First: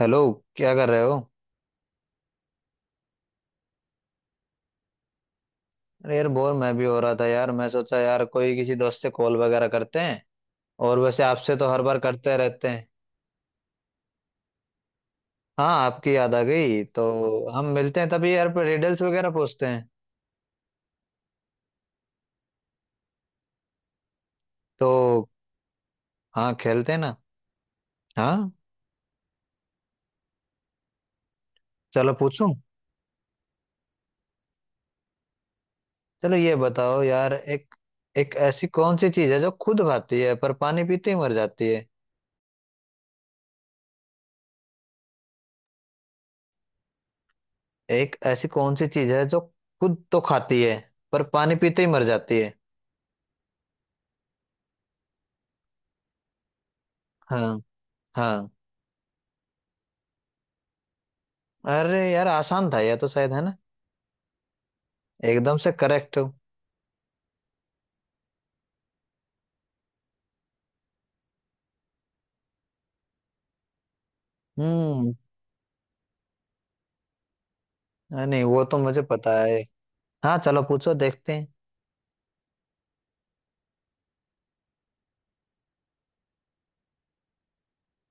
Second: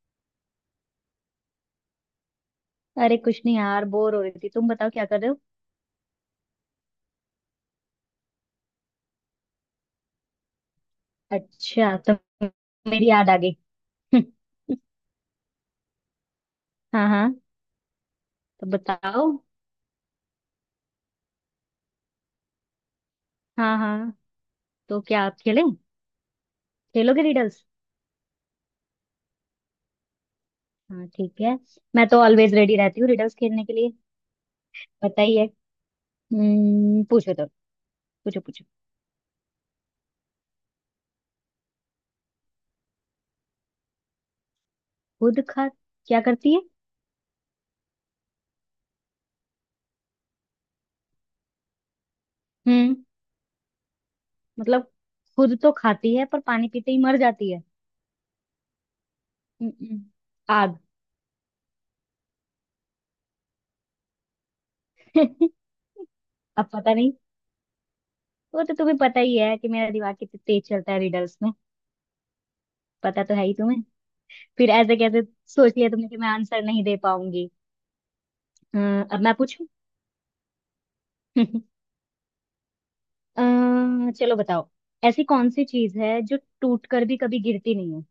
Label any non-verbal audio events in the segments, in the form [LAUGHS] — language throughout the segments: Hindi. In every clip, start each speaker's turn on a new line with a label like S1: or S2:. S1: हेलो। क्या कर रहे हो?
S2: अरे कुछ नहीं यार, बोर हो रही थी। तुम बताओ क्या कर रहे हो।
S1: अरे यार, बोर मैं भी हो रहा था यार। मैं सोचा यार कोई किसी दोस्त से कॉल वगैरह करते हैं। और वैसे आपसे तो हर
S2: अच्छा,
S1: बार
S2: तो
S1: करते रहते हैं।
S2: मेरी याद आ गई। [LAUGHS]
S1: हाँ, आपकी याद आ गई तो।
S2: हाँ हाँ।
S1: हम मिलते हैं तभी यार पर
S2: तो
S1: रिडल्स
S2: बताओ।
S1: वगैरह पूछते हैं।
S2: हाँ हाँ। तो क्या
S1: तो।
S2: आप खेलें,
S1: हाँ, खेलते हैं ना।
S2: खेलोगे रिडल्स?
S1: हाँ।
S2: हाँ ठीक है। मैं
S1: चलो
S2: तो
S1: पूछूं।
S2: ऑलवेज रेडी रहती हूँ रिडल्स खेलने के लिए, पता ही है।
S1: चलो ये बताओ यार,
S2: पूछो तो।
S1: एक। एक
S2: पूछो पूछो।
S1: ऐसी कौन सी चीज है जो खुद खाती है पर पानी पीते ही मर जाती है?
S2: खुद खा क्या करती है?
S1: एक ऐसी कौन सी चीज है जो खुद तो खाती है पर पानी पीते ही मर जाती है?
S2: हम्म, मतलब खुद तो खाती है पर पानी पीते ही मर जाती
S1: हाँ।
S2: है।
S1: हाँ।
S2: हम्म, आग।
S1: अरे यार, आसान था यह तो, शायद, है ना? एकदम
S2: [LAUGHS]
S1: से करेक्ट हो।
S2: अब पता नहीं, वो तो तुम्हें पता ही है कि मेरा दिमाग कितना तेज चलता है रिडल्स में। पता तो है ही तुम्हें, फिर ऐसे
S1: हम्म।
S2: कैसे सोच लिया तुमने कि मैं आंसर नहीं दे पाऊंगी।
S1: अरे नहीं, वो तो
S2: अ,
S1: मुझे
S2: अब मैं
S1: पता है।
S2: पूछूं।
S1: हाँ, चलो पूछो, देखते हैं।
S2: [LAUGHS] चलो बताओ। ऐसी कौन सी चीज है जो टूट कर भी कभी गिरती नहीं है?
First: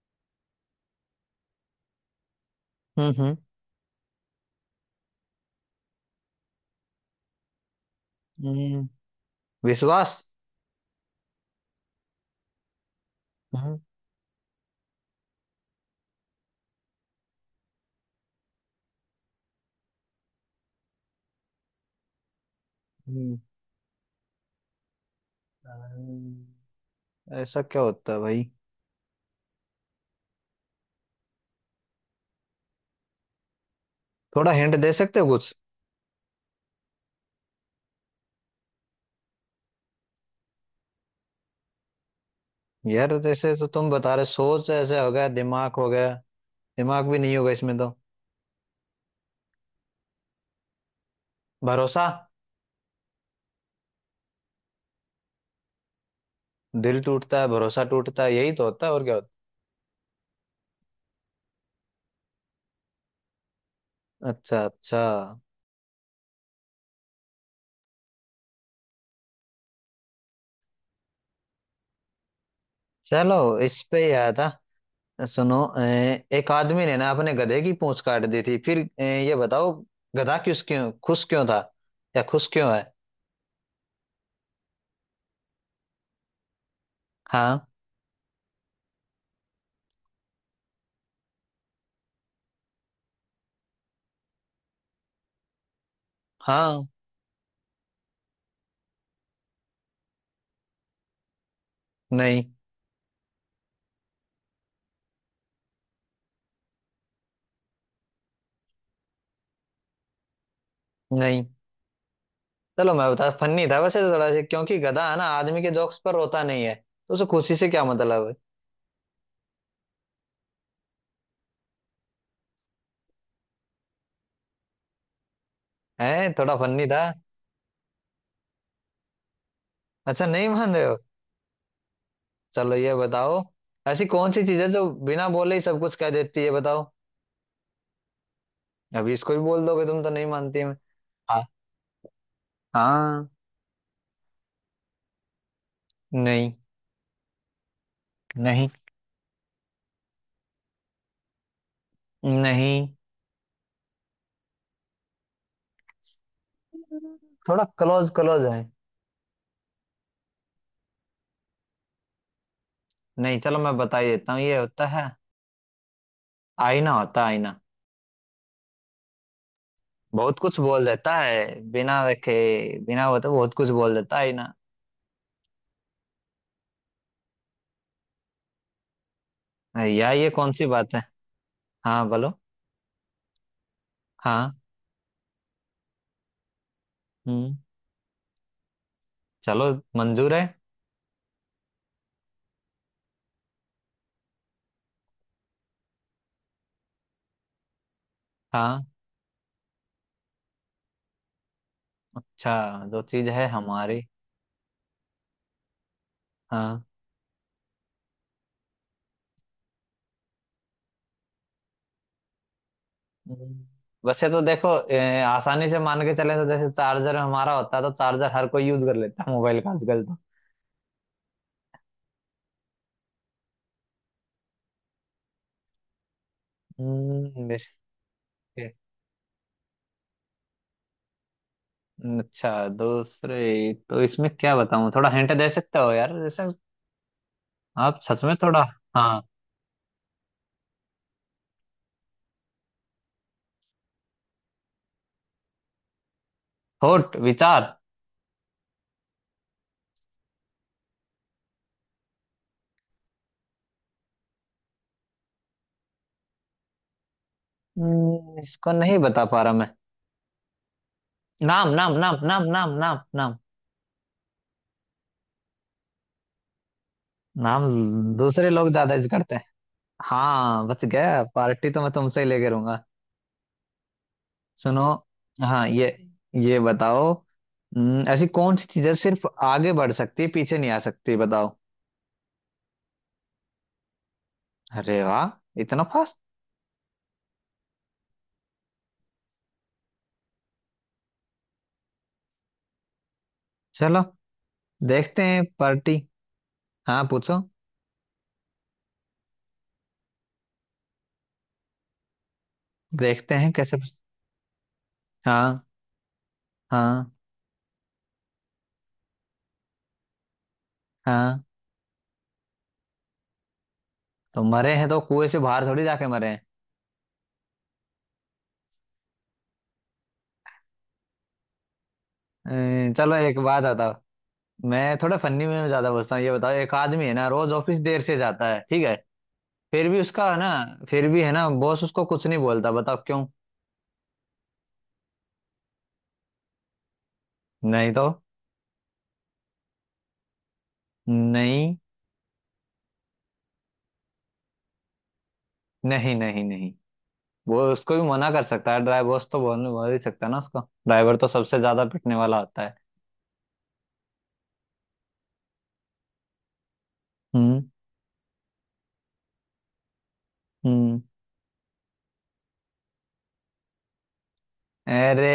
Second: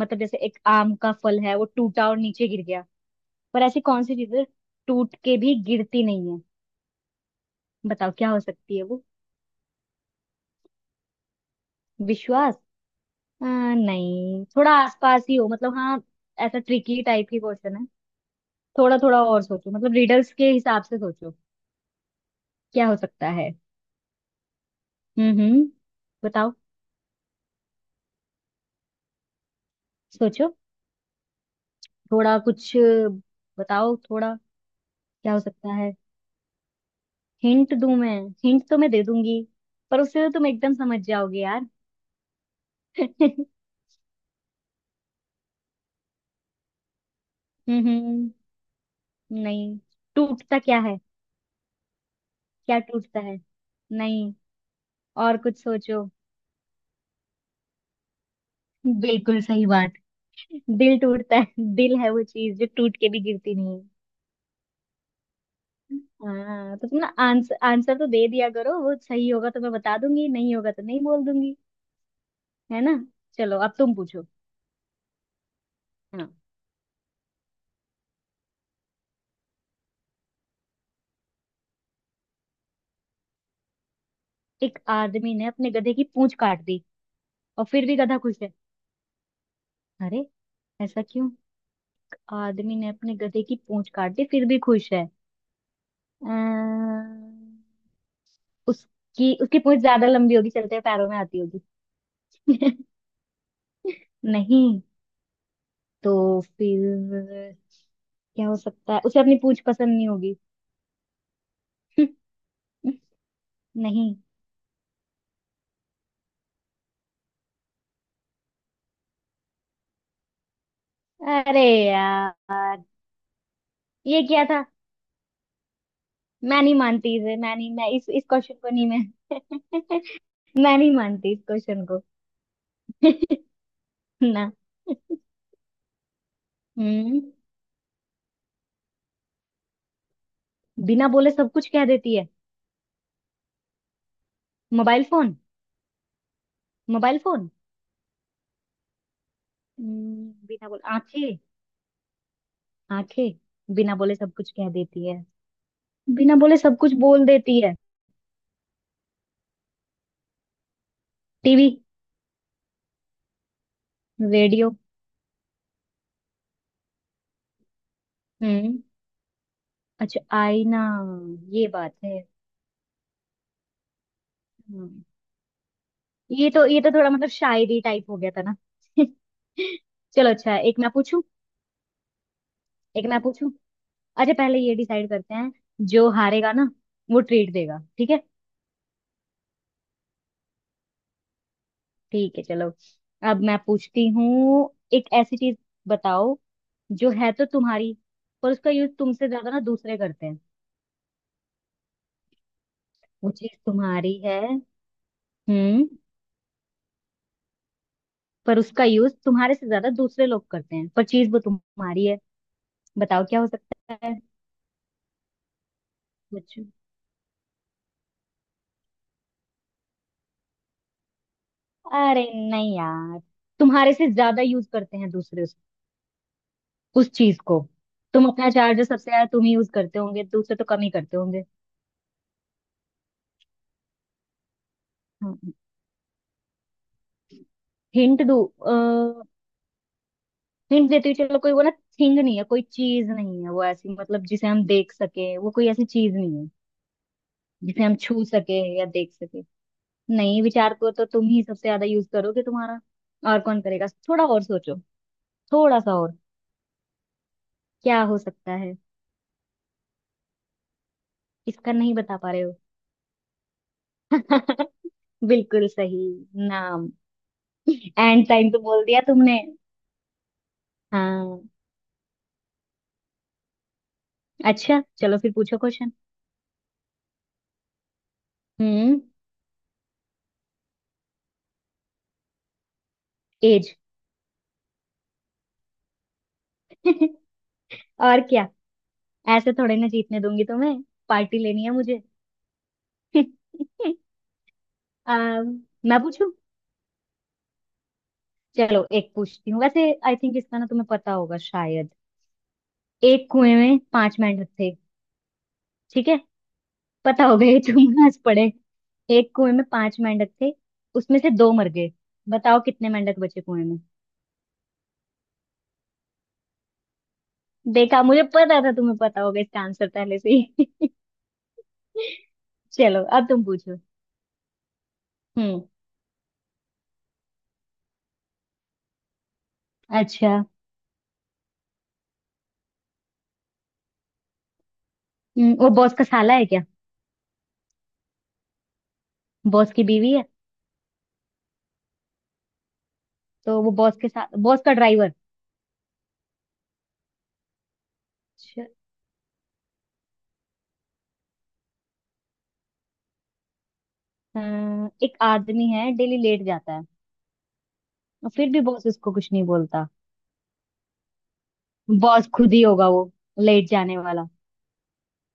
S2: मतलब जैसे एक आम का फल है, वो टूटा और नीचे गिर गया।
S1: हम्म, हम्म।
S2: पर ऐसी कौन सी चीज है, टूट के भी गिरती नहीं है? बताओ क्या हो सकती है
S1: हम्म,
S2: वो।
S1: विश्वास।
S2: विश्वास?
S1: हम्म,
S2: नहीं, थोड़ा आसपास ही हो मतलब। हाँ, ऐसा ट्रिकी टाइप की क्वेश्चन है। थोड़ा थोड़ा और सोचो, मतलब रिडल्स के हिसाब से सोचो। क्या हो सकता
S1: हम्म,
S2: है? हम्म। बताओ,
S1: अरे, ऐसा क्या होता है भाई?
S2: सोचो थोड़ा कुछ। बताओ थोड़ा,
S1: थोड़ा हिंट दे सकते हो
S2: क्या हो
S1: कुछ?
S2: सकता है? हिंट दूं मैं? हिंट तो मैं दे दूंगी, पर उससे तो तुम एकदम समझ जाओगे यार। [LAUGHS]
S1: यार
S2: हम्म।
S1: जैसे तो तुम बता रहे, सोच ऐसे हो गया, दिमाग हो गया। दिमाग भी नहीं होगा इसमें तो।
S2: हम्म, नहीं। टूटता क्या है,
S1: भरोसा।
S2: क्या टूटता है? नहीं, और कुछ सोचो।
S1: दिल टूटता है, भरोसा टूटता है, यही तो होता है, और क्या होता
S2: बिल्कुल सही बात, दिल टूटता है। दिल है वो चीज जो टूट के भी गिरती नहीं है।
S1: है? अच्छा, अच्छा।
S2: हाँ, तो तुम ना आंसर, आंसर तो दे दिया करो। वो सही होगा तो मैं बता दूंगी, नहीं होगा तो नहीं बोल दूंगी। है ना?
S1: चलो।
S2: चलो अब
S1: इस
S2: तुम
S1: पे ही
S2: पूछो।
S1: आया था। सुनो।
S2: हाँ।
S1: एक आदमी ने ना अपने गधे की पूंछ काट दी थी, फिर ये बताओ। गधा किस क्यों खुश क्यों था, या खुश क्यों है?
S2: एक आदमी ने अपने गधे की पूंछ काट दी, और
S1: हाँ।
S2: फिर भी गधा खुश है? अरे, ऐसा क्यों? आदमी ने अपने गधे की पूंछ काट दी फिर भी खुश है।
S1: हाँ।
S2: अम्म, उसकी उसकी पूंछ ज्यादा लंबी होगी, चलते पैरों में आती होगी।
S1: नहीं।
S2: [LAUGHS] नहीं, तो फिर क्या हो सकता है, उसे अपनी पूंछ पसंद नहीं होगी।
S1: नहीं। चलो
S2: [LAUGHS]
S1: मैं बता, फनी था वैसे
S2: नहीं,
S1: तो थोड़ा सा, क्योंकि गधा है ना आदमी के जोक्स पर रोता नहीं है तो उसे खुशी से क्या मतलब।
S2: अरे यार, ये क्या था?
S1: है हैं थोड़ा
S2: मैं नहीं
S1: फनी था।
S2: मानती इसे, मैं नहीं, मैं इस क्वेश्चन को नहीं, मैं। [LAUGHS]
S1: अच्छा, नहीं मान
S2: मैं
S1: रहे
S2: नहीं
S1: हो।
S2: मानती इस क्वेश्चन को।
S1: चलो ये बताओ।
S2: [LAUGHS]
S1: ऐसी
S2: [LAUGHS]
S1: कौन सी
S2: ना।
S1: चीज है जो बिना बोले ही सब कुछ कह देती है? बताओ।
S2: हम्म।
S1: अभी इसको भी बोल दोगे तुम, तो नहीं मानती मैं।
S2: बिना बोले
S1: हाँ।
S2: सब कुछ कह देती है।
S1: हाँ।
S2: Mobile phone?
S1: नहीं।
S2: Mobile phone?
S1: नहीं।
S2: बिना बोले, आंखें?
S1: नहीं।
S2: आंखें, बिना बोले सब कुछ कह देती है, बिना बोले सब कुछ बोल देती
S1: थोड़ा
S2: है।
S1: क्लोज क्लोज है।
S2: टीवी?
S1: नहीं, चलो मैं बता ही देता हूँ, ये
S2: रेडियो?
S1: होता है। आईना होता है, आईना।
S2: हम्म, अच्छा,
S1: बहुत कुछ
S2: आईना,
S1: बोल देता है
S2: ये बात
S1: बिना
S2: है।
S1: देखे। बिना वो तो बहुत कुछ बोल देता है आईना।
S2: हम्म, ये तो थोड़ा मतलब शायरी टाइप हो गया था ना। [LAUGHS]
S1: यार ये
S2: चलो
S1: कौन
S2: अच्छा,
S1: सी
S2: एक मैं
S1: बात है।
S2: पूछूं।
S1: हाँ बोलो।
S2: एक मैं पूछूं, अच्छा
S1: हाँ।
S2: पहले ये डिसाइड करते हैं, जो हारेगा ना वो ट्रीट
S1: हम्म।
S2: देगा, ठीक है?
S1: चलो। मंजूर है।
S2: ठीक है चलो। अब मैं पूछती हूँ, एक ऐसी चीज बताओ जो है तो तुम्हारी, पर उसका
S1: हाँ।
S2: यूज तुमसे ज्यादा ना दूसरे करते हैं।
S1: अच्छा, जो चीज
S2: वो
S1: है
S2: चीज
S1: हमारी।
S2: तुम्हारी है हम्म,
S1: हाँ।
S2: पर उसका यूज तुम्हारे से ज्यादा दूसरे लोग करते हैं, पर चीज वो तुम्हारी है। बताओ क्या हो
S1: हम्म।
S2: सकता है।
S1: वैसे तो देखो, आसानी से मान के चले तो
S2: कुछ,
S1: जैसे चार्जर हमारा होता तो चार्जर हर कोई यूज कर लेता मोबाइल का आजकल तो।
S2: अरे नहीं यार, तुम्हारे से ज्यादा यूज करते हैं दूसरे उस चीज
S1: हम्म,
S2: को।
S1: बेशक।
S2: तुम अपना चार्जर सबसे ज्यादा तुम ही यूज करते होंगे, दूसरे तो कम ही करते होंगे।
S1: अच्छा, दूसरे तो इसमें क्या बताऊं, थोड़ा हिंट
S2: हाँ,
S1: दे सकते हो यार, जैसे। आप
S2: हिंट
S1: सच में,
S2: दूँ?
S1: थोड़ा। हाँ।
S2: हिंट देती हूँ, चलो, कोई वो ना, थिंग नहीं है, कोई चीज नहीं है वो ऐसी, मतलब जिसे हम देख सके, वो कोई ऐसी चीज नहीं है
S1: थॉट, विचार।
S2: जिसे हम छू सके या देख सके। नहीं, विचार को तो तुम ही सबसे ज्यादा यूज करोगे तुम्हारा, और कौन करेगा? थोड़ा और सोचो, थोड़ा सा और। क्या हो सकता
S1: इसको
S2: है?
S1: नहीं बता पा रहा मैं। नाम,
S2: इसका
S1: नाम,
S2: नहीं बता
S1: नाम,
S2: पा रहे
S1: नाम,
S2: हो?
S1: नाम, नाम, नाम,
S2: [LAUGHS] बिल्कुल सही, नाम।
S1: नाम।
S2: एंड टाइम
S1: दूसरे
S2: तो
S1: लोग
S2: बोल
S1: ज्यादा
S2: दिया
S1: यूज करते
S2: तुमने।
S1: हैं। हाँ, बच गया।
S2: हाँ,
S1: पार्टी तो मैं तुमसे ही लेके रहूंगा।
S2: अच्छा
S1: सुनो।
S2: चलो फिर पूछो
S1: हाँ, ये।
S2: क्वेश्चन।
S1: ये बताओ। ऐसी कौन सी चीजें
S2: हम्म।
S1: सिर्फ आगे बढ़ सकती है पीछे नहीं आ सकती? बताओ।
S2: एज।
S1: अरे वाह, इतना फास्ट।
S2: [LAUGHS] और क्या, ऐसे थोड़े ना जीतने दूंगी तुम्हें, पार्टी लेनी है मुझे। [LAUGHS]
S1: चलो।
S2: आ,
S1: देखते हैं पार्टी।
S2: मैं पूछूं?
S1: हाँ पूछो।
S2: चलो एक पूछती हूँ, वैसे आई थिंक इसका ना तुम्हें पता होगा शायद। एक
S1: देखते हैं
S2: कुएं
S1: कैसे।
S2: में पांच मेंढक थे,
S1: हाँ।
S2: ठीक है?
S1: हाँ।
S2: पता होगा ये, तुम आज पढ़े। एक कुएं में पांच मेंढक थे, उसमें से
S1: हाँ।
S2: दो मर गए। बताओ कितने मेंढक बचे कुएं में।
S1: तो मरे हैं तो कुएं से बाहर थोड़ी जाके मरे हैं।
S2: देखा, मुझे पता था तुम्हें पता होगा इसका आंसर पहले से ही। [LAUGHS] चलो
S1: चलो
S2: अब
S1: एक
S2: तुम
S1: बात
S2: पूछो।
S1: बताओ। मैं थोड़ा फनी
S2: हम्म।
S1: में ज्यादा पूछता हूँ, ये बताओ, एक आदमी है ना रोज ऑफिस देर से जाता है, ठीक है। फिर भी उसका
S2: अच्छा।
S1: है ना। फिर भी है ना, बॉस उसको कुछ नहीं बोलता, बताओ क्यों?
S2: वो बॉस का साला है क्या?
S1: नहीं तो।
S2: बॉस की बीवी है?
S1: नहीं।
S2: तो वो बॉस के साथ, बॉस का ड्राइवर?
S1: नहीं, नहीं, नहीं। वो उसको भी मना कर
S2: अच्छा।
S1: सकता है ड्राइवर, बॉस तो बोल बोल ही सकता है ना उसको। ड्राइवर तो सबसे ज्यादा पिटने वाला होता है।
S2: एक आदमी है डेली लेट जाता है,
S1: हम्म,
S2: और फिर भी बॉस उसको कुछ नहीं बोलता।
S1: हम्म।
S2: बॉस खुद ही होगा वो, लेट जाने वाला।
S1: अरे।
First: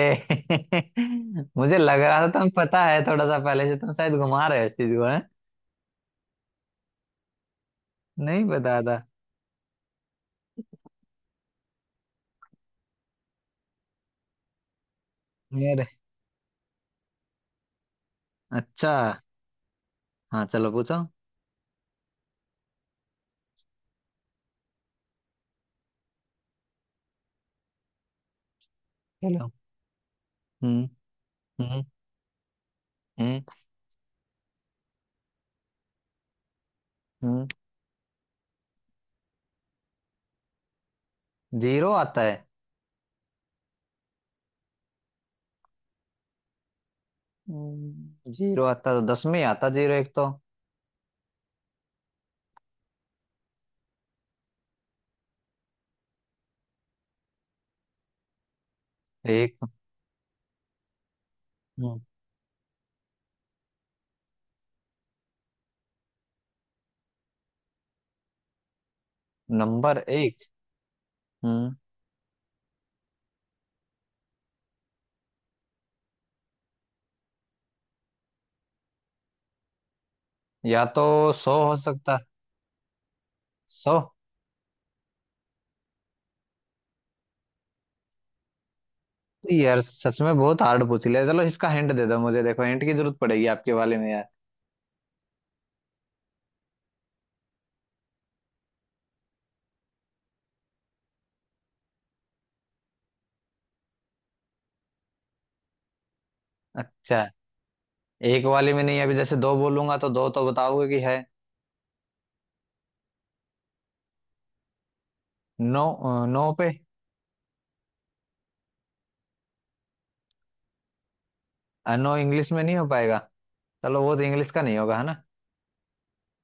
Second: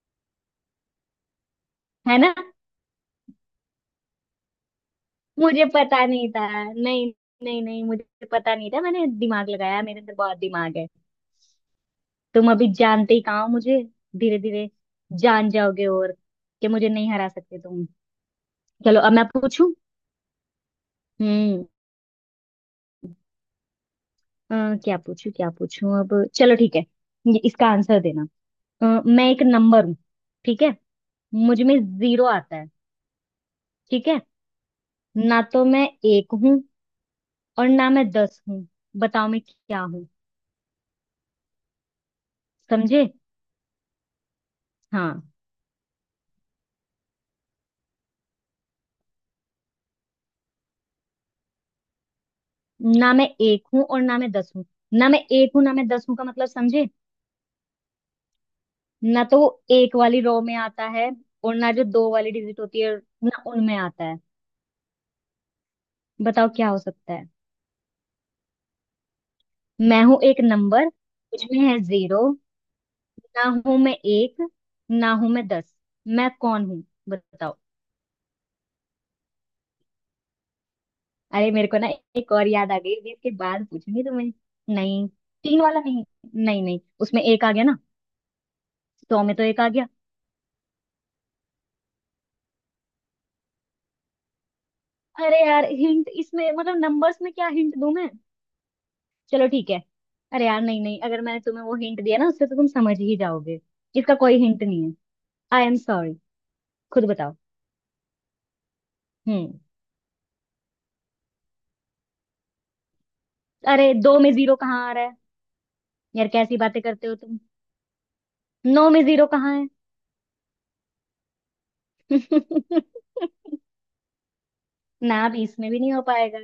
S1: [LAUGHS] मुझे लग
S2: है
S1: रहा था
S2: ना?
S1: तुम पता है थोड़ा सा पहले से, तुम शायद घुमा रहे हो इस चीज को, है?
S2: मुझे पता नहीं था। नहीं, नहीं मुझे
S1: नहीं
S2: पता नहीं
S1: पता
S2: था,
S1: था।
S2: मैंने दिमाग लगाया, मेरे अंदर बहुत दिमाग है। तुम अभी जानते ही कहाँ हो मुझे। धीरे धीरे जान
S1: अरे।
S2: जाओगे, और कि मुझे नहीं हरा सकते तुम।
S1: अच्छा।
S2: चलो अब मैं पूछूं।
S1: हाँ, चलो पूछो।
S2: हम्म। क्या पूछूं क्या पूछूं, अब चलो ठीक है, ये इसका आंसर देना। मैं एक
S1: चलो।
S2: नंबर हूँ, ठीक है?
S1: हम्म।
S2: मुझ में
S1: हम्म।
S2: जीरो आता है,
S1: हम्म।
S2: ठीक है? ना तो मैं एक हूं
S1: हम्म।
S2: और ना मैं दस हूं। बताओ मैं क्या हूं।
S1: जीरो आता है।
S2: समझे? हाँ।
S1: जीरो आता तो दस में ही आता, जीरो एक तो।
S2: ना मैं एक हूं और ना मैं 10 हूं। ना मैं एक हूं ना मैं 10 हूं का मतलब समझे। ना तो वो
S1: एक।
S2: एक वाली रो में आता है, और ना जो
S1: हम्म,
S2: दो वाली डिजिट होती है ना उनमें आता है। बताओ क्या हो सकता है।
S1: नंबर
S2: मैं हूं
S1: एक।
S2: एक नंबर, मुझमें
S1: हम्म।
S2: है जीरो, ना हूं मैं एक, ना हूं मैं दस, मैं कौन हूं? बताओ।
S1: या तो।
S2: अरे
S1: सौ
S2: मेरे
S1: हो
S2: को ना,
S1: सकता।
S2: एक और याद आ गई, अभी इसके बाद
S1: सौ।
S2: पूछूंगी तुम्हें। नहीं, तीन वाला नहीं, नहीं नहीं उसमें एक आ गया ना, 100 में तो एक आ
S1: यार
S2: गया।
S1: सच में बहुत हार्ड पूछ लिया, चलो इसका हिंट दे दो मुझे, देखो हिंट की जरूरत पड़ेगी आपके वाले में यार।
S2: अरे यार, हिंट इसमें मतलब नंबर्स में क्या हिंट दूं मैं? चलो ठीक है, अरे यार नहीं नहीं, अगर मैंने तुम्हें वो हिंट दिया ना, उससे तो तुम समझ ही जाओगे। इसका कोई हिंट नहीं है, आई एम सॉरी। खुद
S1: अच्छा।
S2: बताओ।
S1: एक वाले में नहीं, अभी जैसे दो
S2: हम्म।
S1: बोलूंगा तो दो तो बताओगे कि है।
S2: अरे दो में जीरो कहाँ आ रहा है?
S1: नो।
S2: यार
S1: नो
S2: कैसी
S1: पे।
S2: बातें करते हो तुम। नौ में जीरो कहाँ है?
S1: नो इंग्लिश में नहीं हो पाएगा।
S2: [LAUGHS]
S1: चलो, वो तो इंग्लिश का नहीं होगा, है ना?
S2: ना 20 में भी नहीं हो पाएगा,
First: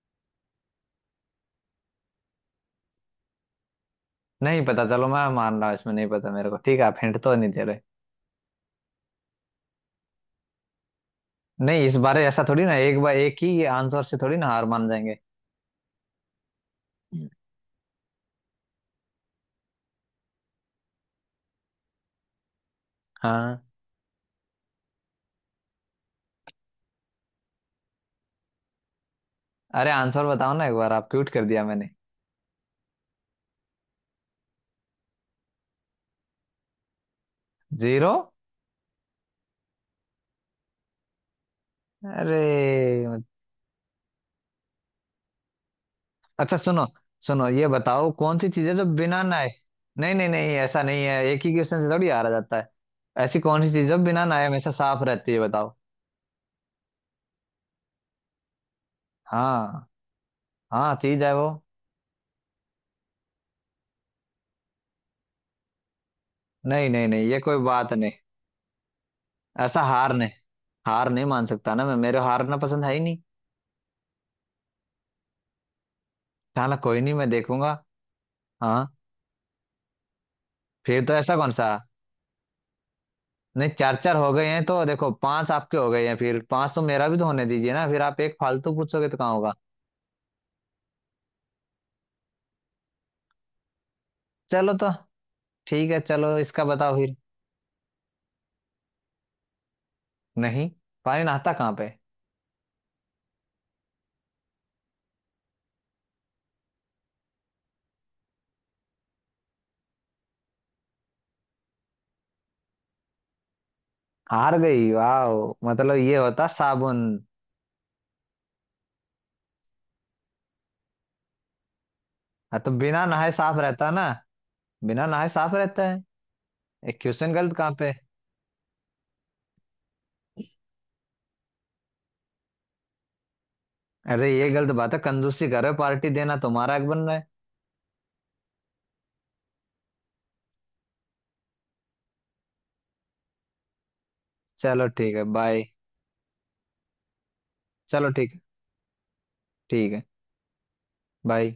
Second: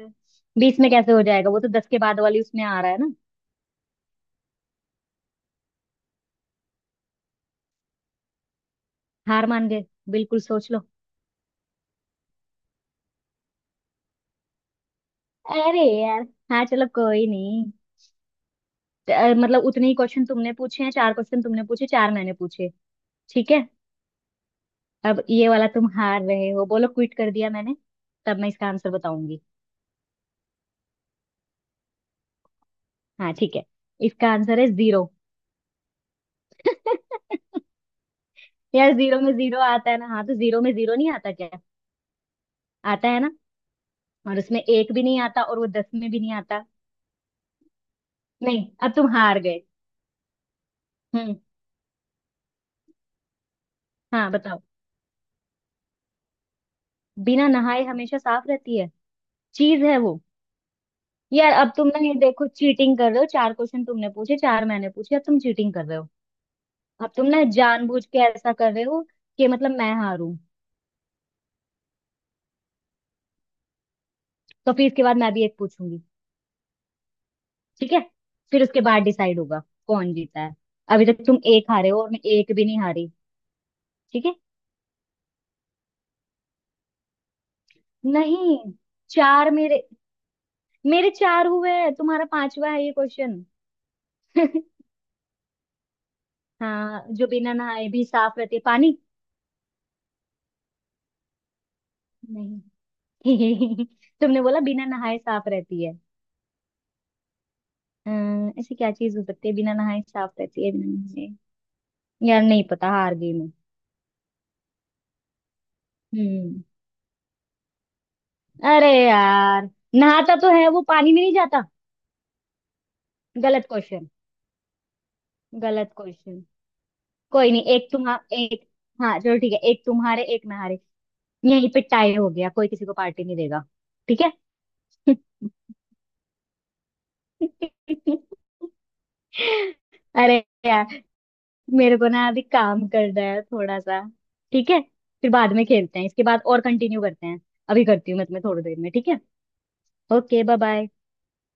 S2: 20 में कैसे हो जाएगा, वो तो 10 के बाद वाली उसमें आ रहा है ना।
S1: नहीं पता, चलो मैं मान रहा हूँ इसमें नहीं पता मेरे को, ठीक है, आप हिंट तो नहीं दे रहे।
S2: हार मान गए? बिल्कुल सोच लो।
S1: नहीं, इस बारे ऐसा थोड़ी ना, एक बार एक ही आंसर से थोड़ी ना हार मान जाएंगे।
S2: अरे यार, हाँ चलो कोई नहीं। मतलब उतने ही क्वेश्चन तुमने पूछे हैं, चार क्वेश्चन तुमने पूछे, चार मैंने पूछे, ठीक
S1: हाँ।
S2: है? अब ये वाला तुम हार रहे हो, बोलो क्विट कर दिया मैंने, तब मैं इसका आंसर बताऊंगी।
S1: अरे आंसर बताओ ना एक बार, आप क्यूट कर दिया मैंने।
S2: हाँ ठीक है, इसका आंसर है जीरो। [LAUGHS]
S1: जीरो।
S2: यार जीरो में जीरो आता है ना, हाँ तो जीरो में जीरो नहीं आता क्या?
S1: अरे।
S2: आता है ना, और उसमें एक भी नहीं आता और वो 10 में भी नहीं
S1: अच्छा
S2: आता।
S1: सुनो। सुनो ये बताओ, कौन सी
S2: नहीं,
S1: चीज है जो
S2: अब तुम
S1: बिना
S2: हार
S1: नहाए।
S2: गए।
S1: नहीं, नहीं, नहीं, ऐसा नहीं है,
S2: हम्म।
S1: एक ही क्वेश्चन से थोड़ी हारा जाता है। ऐसी कौन सी चीज है जो बिना
S2: हाँ
S1: नहाए
S2: बताओ।
S1: हमेशा साफ रहती है? बताओ।
S2: बिना नहाए हमेशा साफ रहती है, चीज
S1: हाँ।
S2: है वो?
S1: हाँ, चीज है वो।
S2: यार अब तुम ना ये देखो चीटिंग कर रहे हो, चार क्वेश्चन तुमने पूछे चार मैंने पूछे, अब तुम चीटिंग कर रहे हो।
S1: नहीं, नहीं,
S2: अब तुम
S1: नहीं, ये
S2: ना
S1: कोई बात
S2: जानबूझ
S1: नहीं।
S2: के ऐसा कर रहे हो कि मतलब
S1: ऐसा
S2: मैं
S1: हार नहीं।
S2: हारूं।
S1: हार नहीं मान सकता ना मैं, मेरे को हारना पसंद है ही नहीं।
S2: तो फिर इसके बाद मैं भी एक पूछूंगी,
S1: चलो कोई नहीं, मैं देखूंगा।
S2: ठीक है? फिर उसके
S1: हाँ।
S2: बाद डिसाइड होगा कौन जीता है।
S1: फिर
S2: अभी
S1: तो
S2: तक
S1: ऐसा
S2: तुम
S1: कौन सा।
S2: एक हारे हो और मैं एक भी नहीं हारी।
S1: नहीं, चार चार
S2: ठीक
S1: हो
S2: है।
S1: गए हैं तो देखो, पांच आपके हो गए हैं, फिर पांच तो मेरा भी तो होने दीजिए ना, फिर आप एक
S2: नहीं,
S1: फालतू पूछोगे तो कहाँ
S2: चार
S1: होगा।
S2: मेरे, मेरे चार हुए हैं, तुम्हारा पांचवा है ये क्वेश्चन। [LAUGHS]
S1: चलो तो। ठीक है, चलो इसका बताओ
S2: हाँ,
S1: फिर।
S2: जो बिना नहाए भी साफ रहती है, पानी।
S1: नहीं। पानी नहाता कहाँ पे?
S2: नहीं? [LAUGHS] तुमने बोला बिना नहाए साफ रहती है। ऐसी क्या चीज हो सकती है बिना नहाए साफ रहती है, बिना नहाए? यार नहीं पता, हार गई मैं।
S1: हार गई वाह। मतलब ये होता,
S2: हम्म,
S1: साबुन।
S2: अरे यार, नहाता तो है वो, पानी में नहीं जाता।
S1: हाँ तो बिना नहाए साफ
S2: गलत
S1: रहता ना।
S2: क्वेश्चन।
S1: बिना नहाए साफ रहता
S2: गलत
S1: है।
S2: क्वेश्चन।
S1: ये क्वेश्चन
S2: कोई
S1: गलत
S2: नहीं,
S1: कहाँ
S2: एक
S1: पे?
S2: तुम्हारा एक, हाँ चलो ठीक है, एक तुम्हारे एक नहारे यहीं पे टाई हो गया, कोई किसी को पार्टी नहीं देगा, ठीक
S1: अरे
S2: है।
S1: ये गलत बात है,
S2: [LAUGHS]
S1: कंजूसी कर रहे हो, पार्टी देना तुम्हारा हक बन रहा है।
S2: अरे यार, मेरे को ना अभी काम करना है थोड़ा सा, ठीक है?
S1: चलो ठीक है,
S2: फिर बाद
S1: बाय।
S2: में खेलते हैं, इसके बाद और कंटिन्यू करते हैं। अभी
S1: चलो
S2: करती हूँ मैं
S1: ठीक है।
S2: तुम्हें थोड़ी देर में, ठीक है?
S1: ठीक है।
S2: Okay, bye bye.
S1: बाय।